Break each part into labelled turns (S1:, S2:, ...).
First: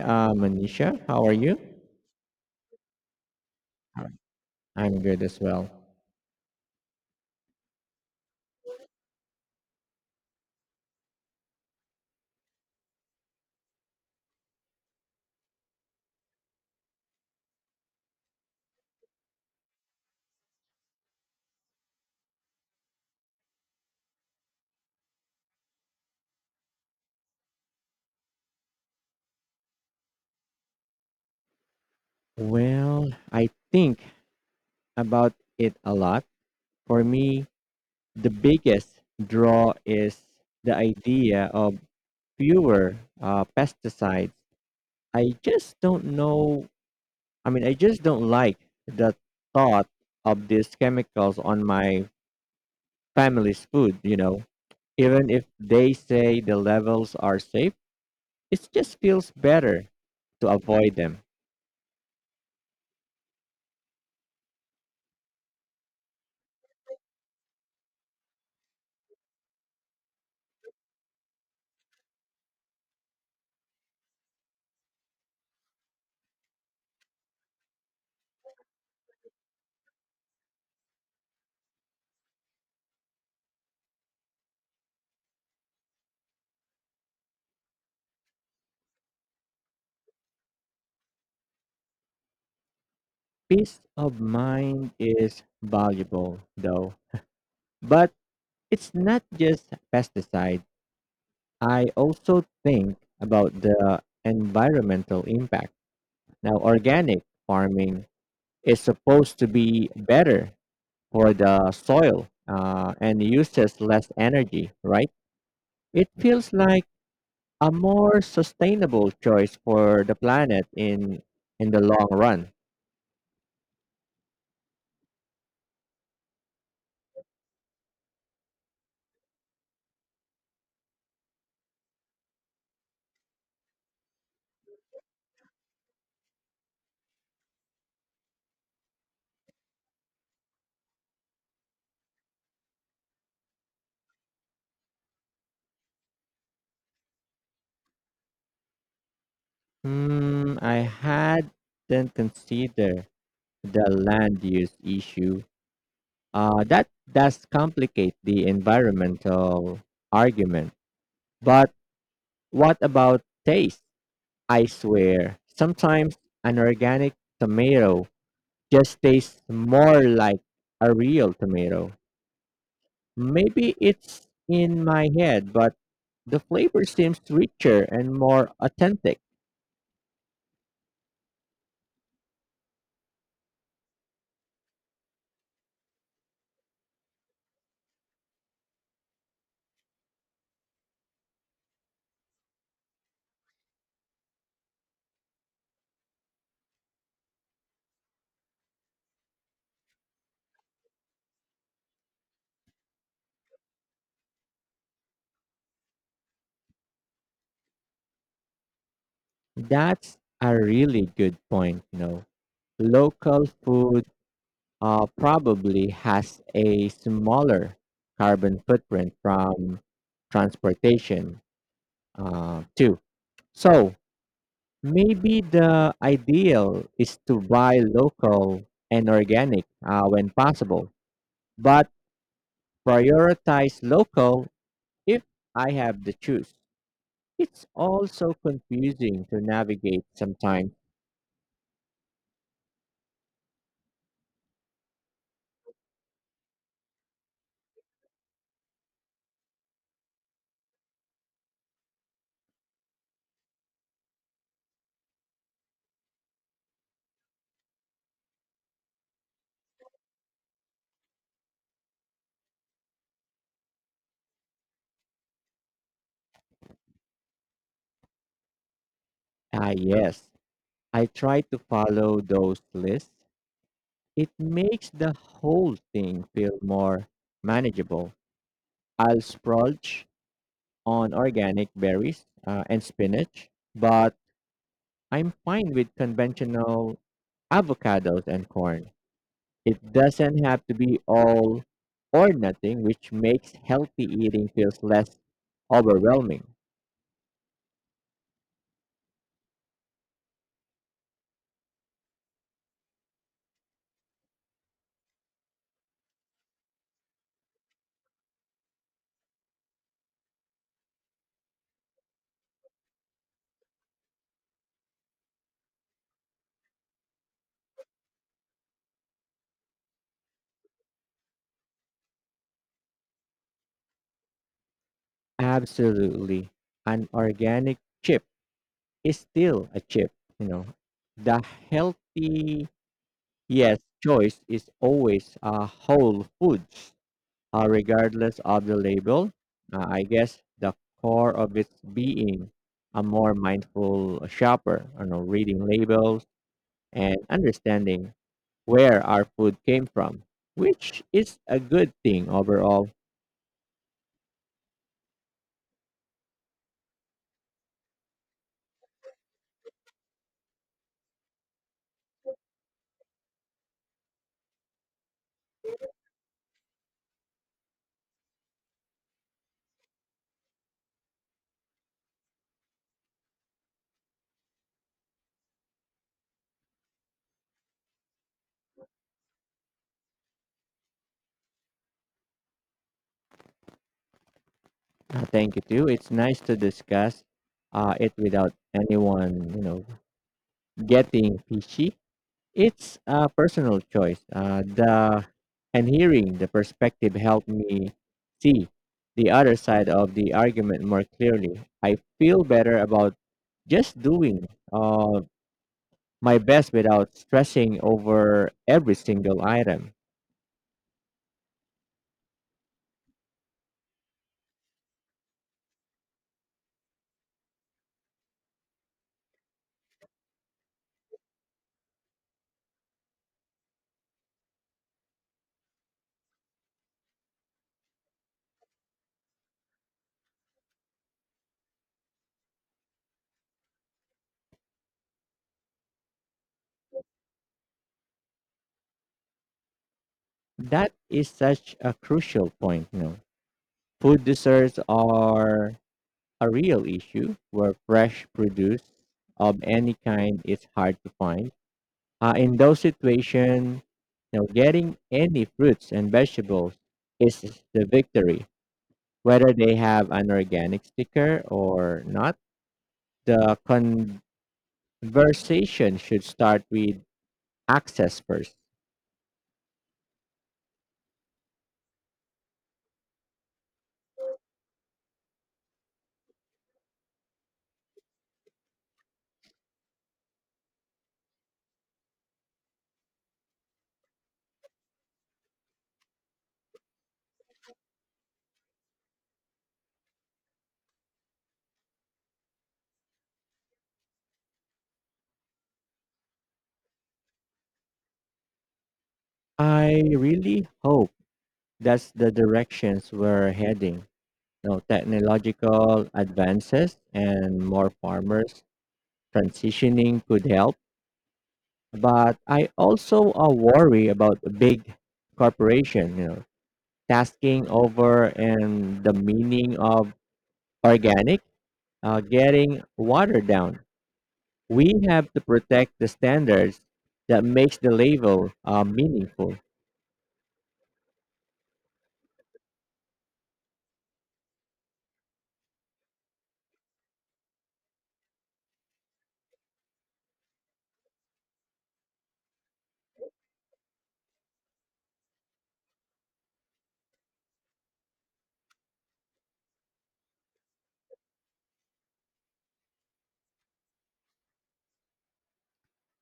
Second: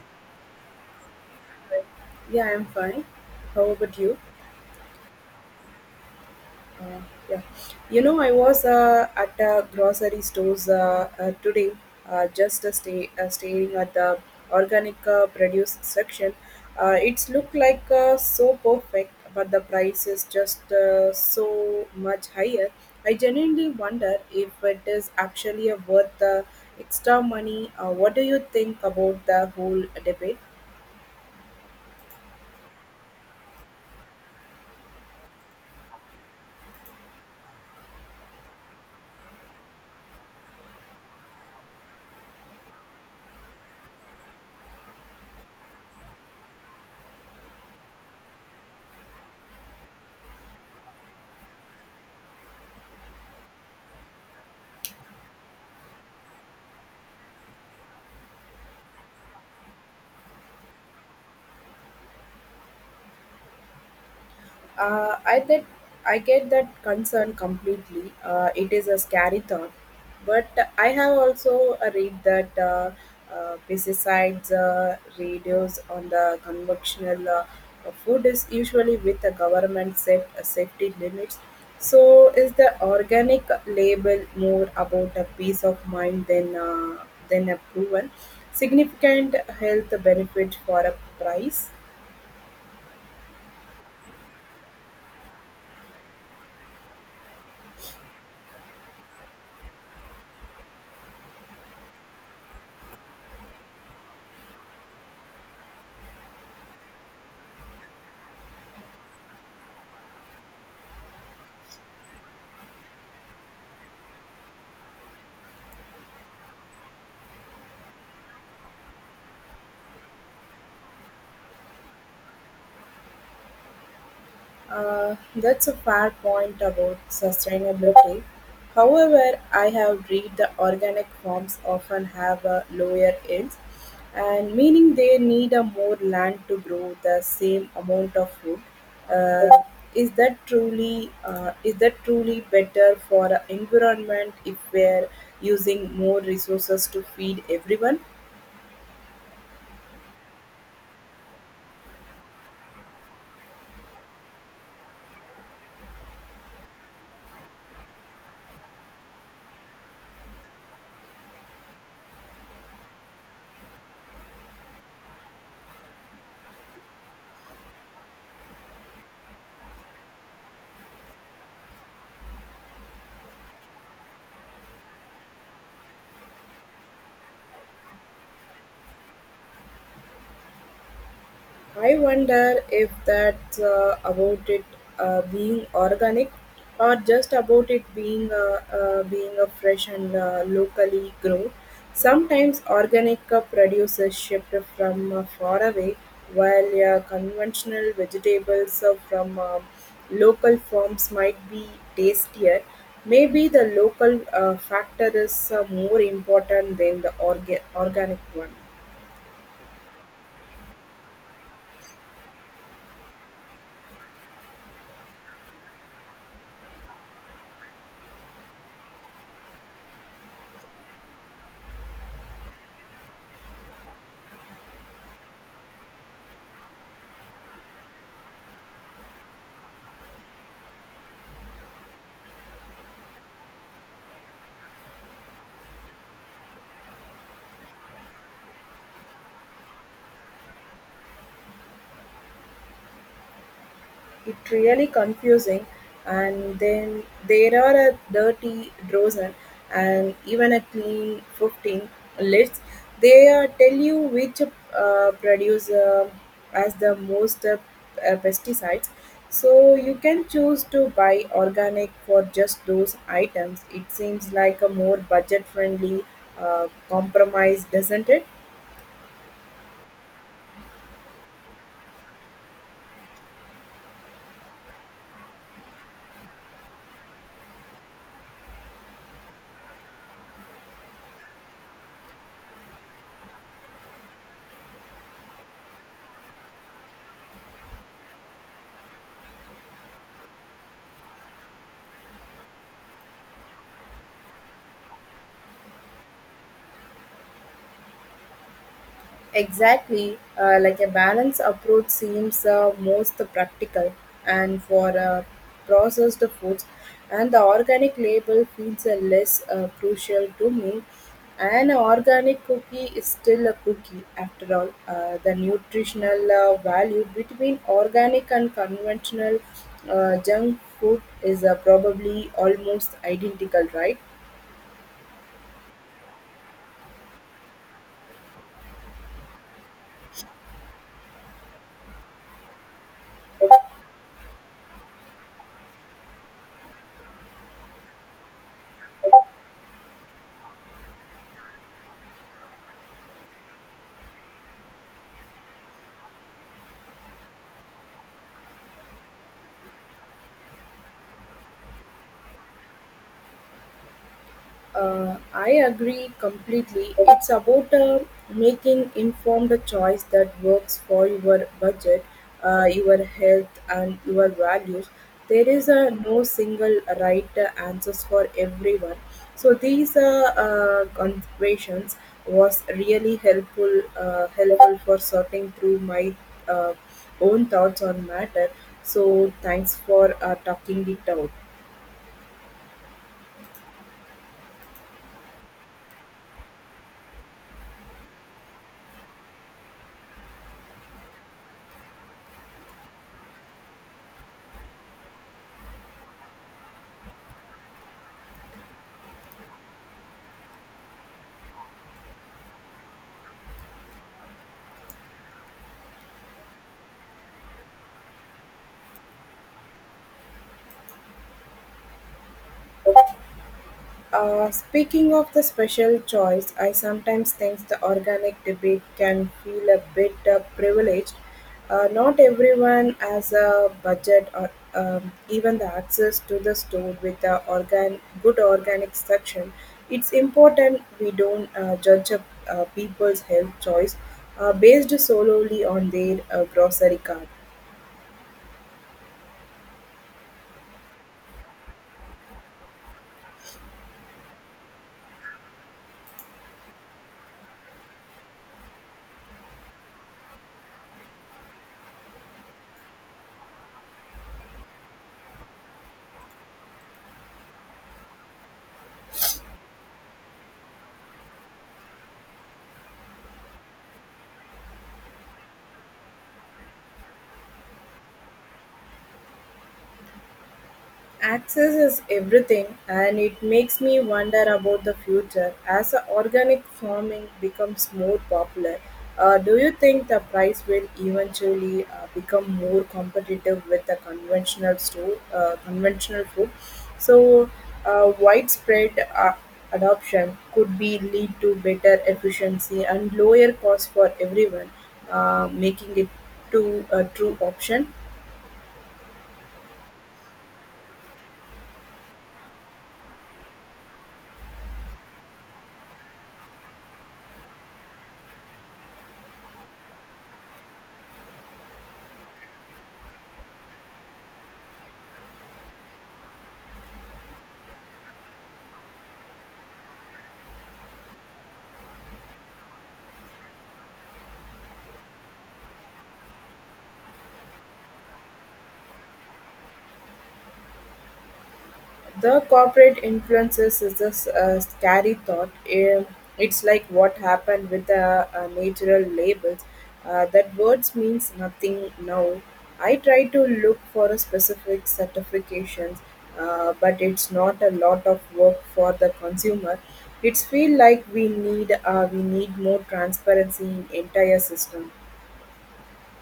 S1: Manisha. How are you?
S2: Yeah, I'm fine. How about you?
S1: I'm good as well.
S2: Uh, yeah, I was at a grocery stores today, just stay staring at the organic produce section. It's look like so perfect, but the price is just so much higher. I genuinely wonder if it is actually worth the extra money. What do you think about the whole debate?
S1: Well, I think about it a lot. For me, the biggest draw is the idea of fewer pesticides. I just don't know. I mean, I just don't like the thought of these chemicals on my family's food. Even if they say the levels are safe, it just feels better to avoid them.
S2: Uh, I that I get that concern completely. It is a scary thought, but I have also read that pesticides reduce on the conventional food is usually with the government set safety limits. So is the organic label more about a peace of mind than a proven significant health benefit for a price?
S1: Peace of mind is valuable though, but it's not just pesticide. I also think about the environmental impact. Now, organic farming is supposed to be better for the soil and uses less energy, right? It feels like a more sustainable choice for the planet in the long run.
S2: That's a fair point about sustainability. However, I have read the organic farms often have a lower yields, and meaning they need a more land to grow the same amount of food. Uh, is that truly better for the environment if we're using more resources to feed everyone?
S1: Hmm, I hadn't considered the land use issue. That does complicate the environmental argument. But what about taste? I swear, sometimes an organic tomato just tastes more like a real tomato. Maybe it's in my head, but the flavor seems richer and more authentic.
S2: I wonder if that's about it being organic or just about it being being a fresh and locally grown. Sometimes organic produces shipped from far away, while conventional vegetables from local farms might be tastier. Maybe the local factor is more important than the organic one.
S1: That's a really good point, you know. Local food probably has a smaller carbon footprint from transportation, too. So, maybe the ideal is to buy local and organic when possible, but prioritize local if I have the choice. It's also confusing to navigate sometimes.
S2: It really confusing and then there are a dirty dozen and even a clean 15 lists. They tell you which produce as the most pesticides. So you can choose to buy organic for just those items. It seems like a more budget friendly compromise, doesn't it?
S1: Ah, yes, I try to follow those lists. It makes the whole thing feel more manageable. I'll splurge on organic berries and spinach, but I'm fine with conventional avocados and corn. It doesn't have to be all or nothing, which makes healthy eating feels less overwhelming.
S2: Exactly, like a balanced approach seems most practical, and for processed foods, and the organic label feels less crucial to me. An organic cookie is still a cookie after all. The nutritional value between organic and conventional junk food is probably almost identical, right?
S1: Absolutely. An organic chip is still a chip, you know. The healthy yes choice is always whole foods, regardless of the label. I guess the core of its being a more mindful shopper, you know, reading labels and understanding where our food came from, which is a good thing overall.
S2: I agree completely. It's about making informed choice that works for your budget, your health, and your values. There is no single right answers for everyone. So these considerations was really helpful helpful for sorting through my uh, own thoughts on matter. So thanks for talking it out.
S1: Thank you too. It's nice to discuss it without anyone, you know, getting fishy. It's a personal choice. The and hearing the perspective helped me see the other side of the argument more clearly. I feel better about just doing my best without stressing over every single item.
S2: Speaking of the special choice, I sometimes think the organic debate can feel a bit privileged. Not everyone has a budget or even the access to the store with a organic section. It's important we don't judge people's health choice based solely on their grocery cart.
S1: That is such a crucial point, you know. Food deserts are a real issue where fresh produce of any kind is hard to find. In those situations, you know, getting any fruits and vegetables is the victory, whether they have an organic sticker or not. The conversation should start with access first.
S2: Access is everything, and it makes me wonder about the future. As organic farming becomes more popular, do you think the price will eventually become more competitive with the conventional food? So, widespread adoption could be lead to better efficiency and lower cost for everyone, making it to a true option.
S1: I really hope that's the directions we're heading, you know, technological advances and more farmers transitioning could help. But I also worry about the big corporation, you know, tasking over and the meaning of organic getting watered down. We have to protect the standards that makes the label meaningful.
S2: The corporate influences is a scary thought. It's like what happened with the natural labels. That words means nothing now. I try to look for a specific certifications, but it's not a lot of work for the consumer. It's feel like we need more transparency in entire system.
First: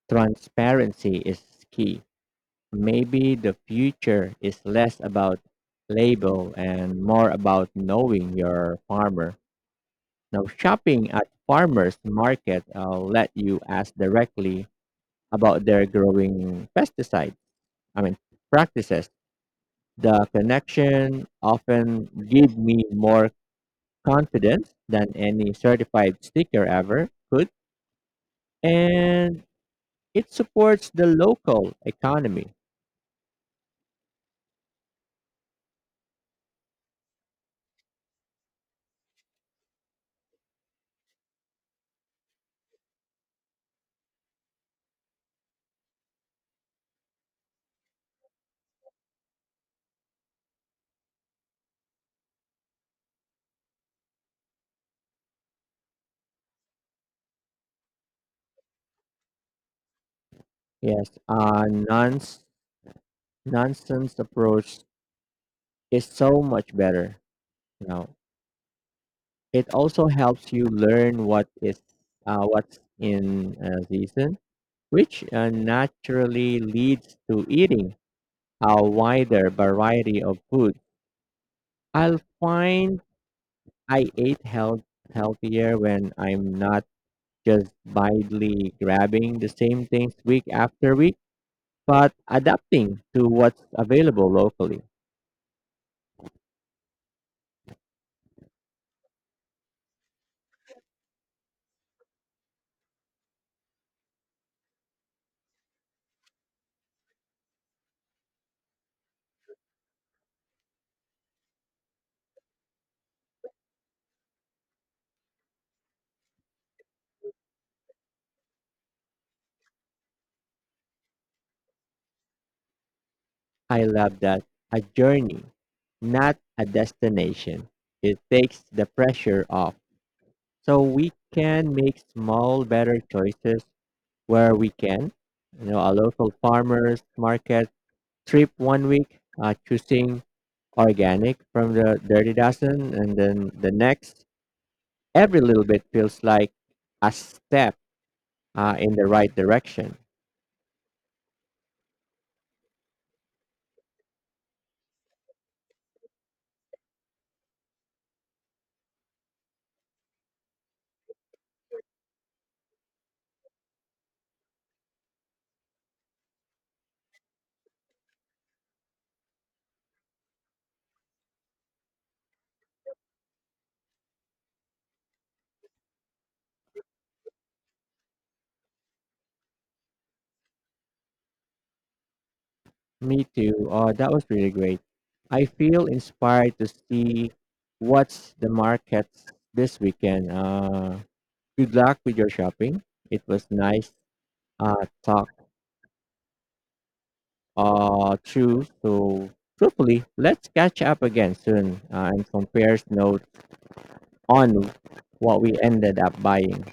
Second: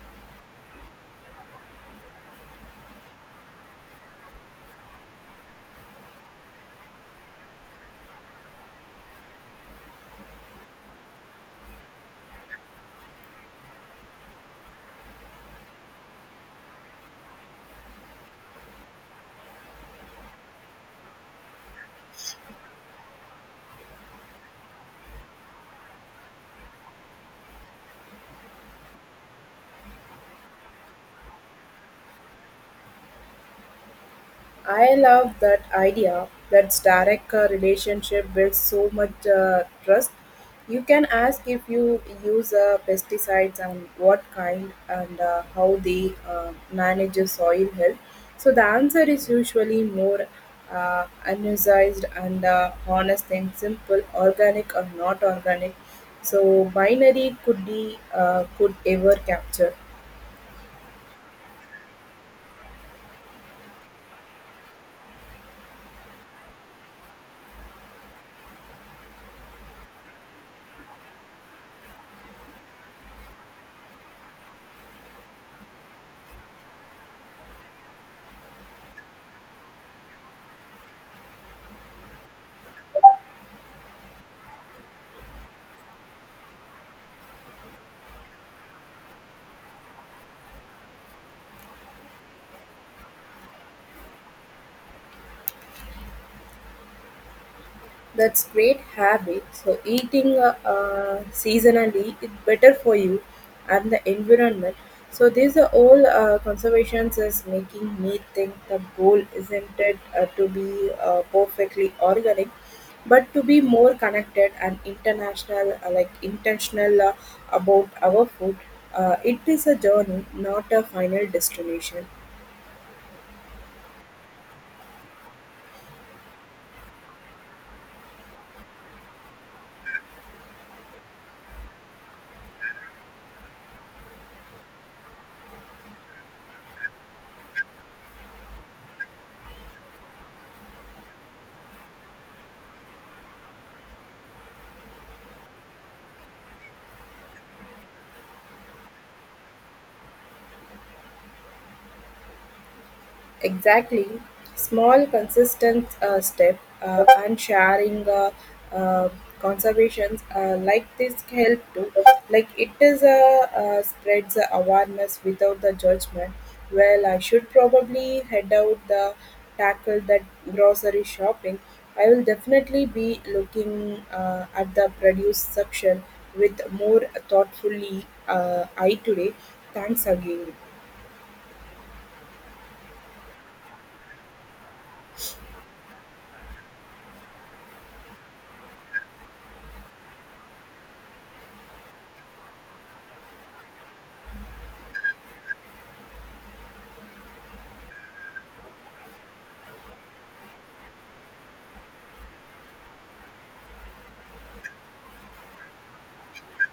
S1: Transparency is key. Maybe the future is less about label and more about knowing your farmer. Now, shopping at farmers market let you ask directly about their growing pesticide. I mean practices. The connection often give me more confidence than any certified sticker ever could, and it supports the local economy.
S2: I love that idea. That direct relationship builds so much trust. You can ask if you use pesticides and what kind and how they manage your soil health. So the answer is usually more unutilized and honest and simple, organic or not organic. So binary could ever capture.
S1: Yes, a nonce nonsense approach is so much better. You know, it also helps you learn what's in season, which naturally leads to eating a wider variety of food. I'll find I ate healthier when I'm not just blindly grabbing the same things week after week, but adapting to what's available locally.
S2: That's great habit. So eating seasonally is better for you and the environment. So these are all conservations is making me think the goal isn't it to be perfectly organic, but to be more connected and international, like intentional about our food. It is a journey, not a final destination.
S1: I love that. A journey, not a destination. It takes the pressure off so we can make small, better choices where we can. You know, a local farmer's market trip one week, choosing organic from the dirty dozen, and then the next, every little bit feels like a step in the right direction.
S2: Exactly. Small, consistent step and sharing uh, conservations like this help to like it is a spreads the awareness without the judgment. Well, I should probably head out the tackle that grocery shopping. I will definitely be looking at the produce section with more thoughtfully eye today. Thanks again.
S1: Me too. That was really great. I feel inspired to see what's the markets this weekend. Good luck with your shopping. It was nice talk through. So, truthfully, let's catch up again soon and compare notes on what we ended up buying.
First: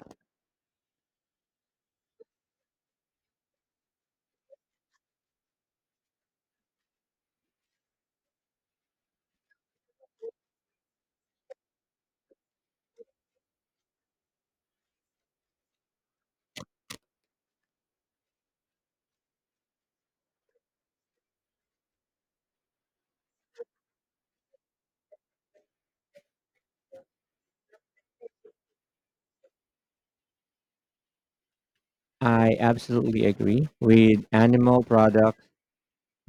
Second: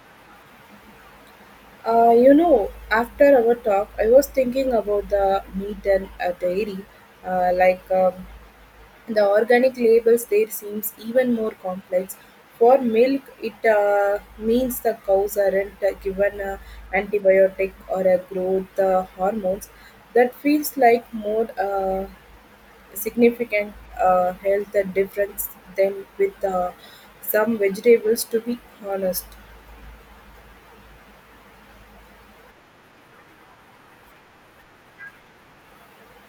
S2: You know, after our talk, I was thinking about the meat and dairy. Like the organic labels there seems even more complex. For milk, it means the cows aren't given a antibiotic or a growth hormones. That feels like more significant health difference than with some vegetables. To be honest.
S1: I absolutely agree with animal products.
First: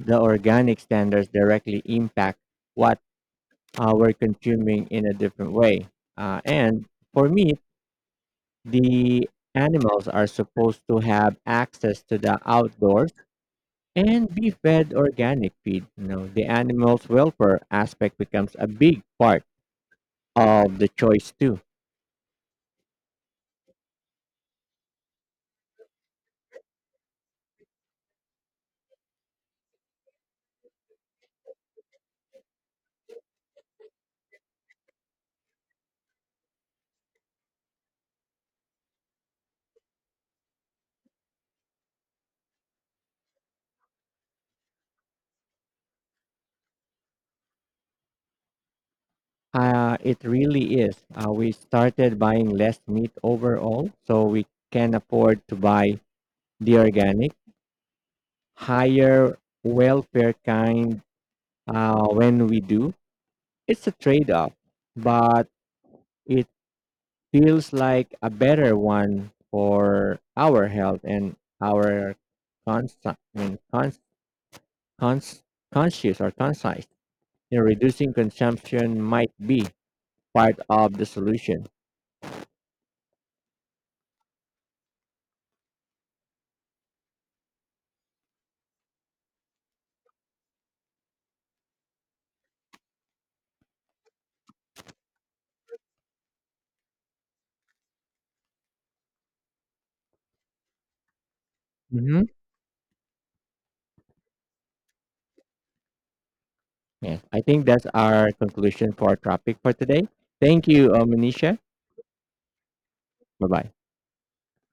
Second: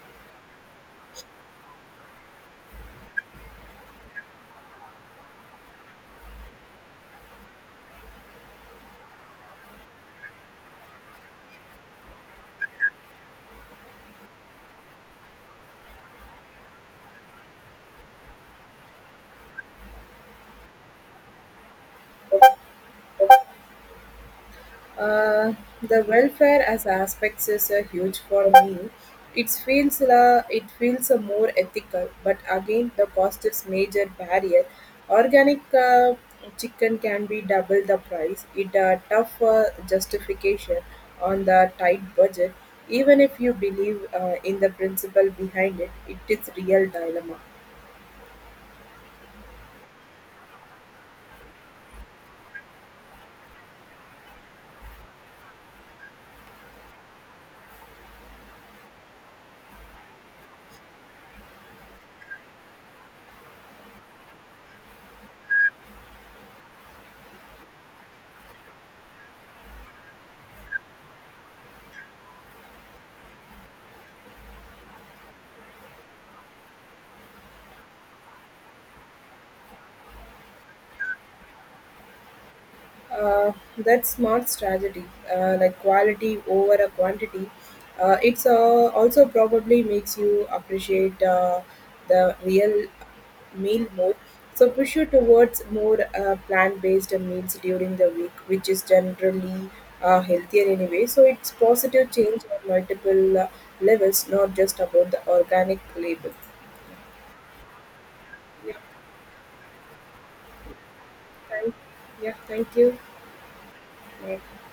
S1: The organic standards directly impact what were consuming in a different way. And for me, the animals are supposed to have access to the outdoors and be fed organic feed. You know, the animals' welfare aspect becomes a big part of the choice too.
S2: Uh, the welfare as aspects is a huge for me. It feels it feels a more ethical, but again the cost is major barrier. Organic chicken can be double the price. It a tough justification on the tight budget. Even if you believe in the principle behind it, it is real dilemma.
S1: It really is. We started buying less meat overall, so we can afford to buy the organic, higher welfare kind when we do. It's a trade off, but it feels like a better one for our health and our cons- I mean, cons- cons- conscious or conscious. You know, reducing consumption might be part of the solution.
S2: Uh, that's smart strategy, like quality over a quantity. It's also probably makes you appreciate the real meal more. So push you towards more plant-based meals during the week, which is generally healthier anyway. So it's positive
S1: Hmm.
S2: change on multiple levels, not just about the organic label.
S1: Yes, I think that's our
S2: Yeah,
S1: conclusion for our topic for today. Thank you, Manisha.
S2: thank, yeah, thank you.
S1: Bye bye.
S2: Yeah.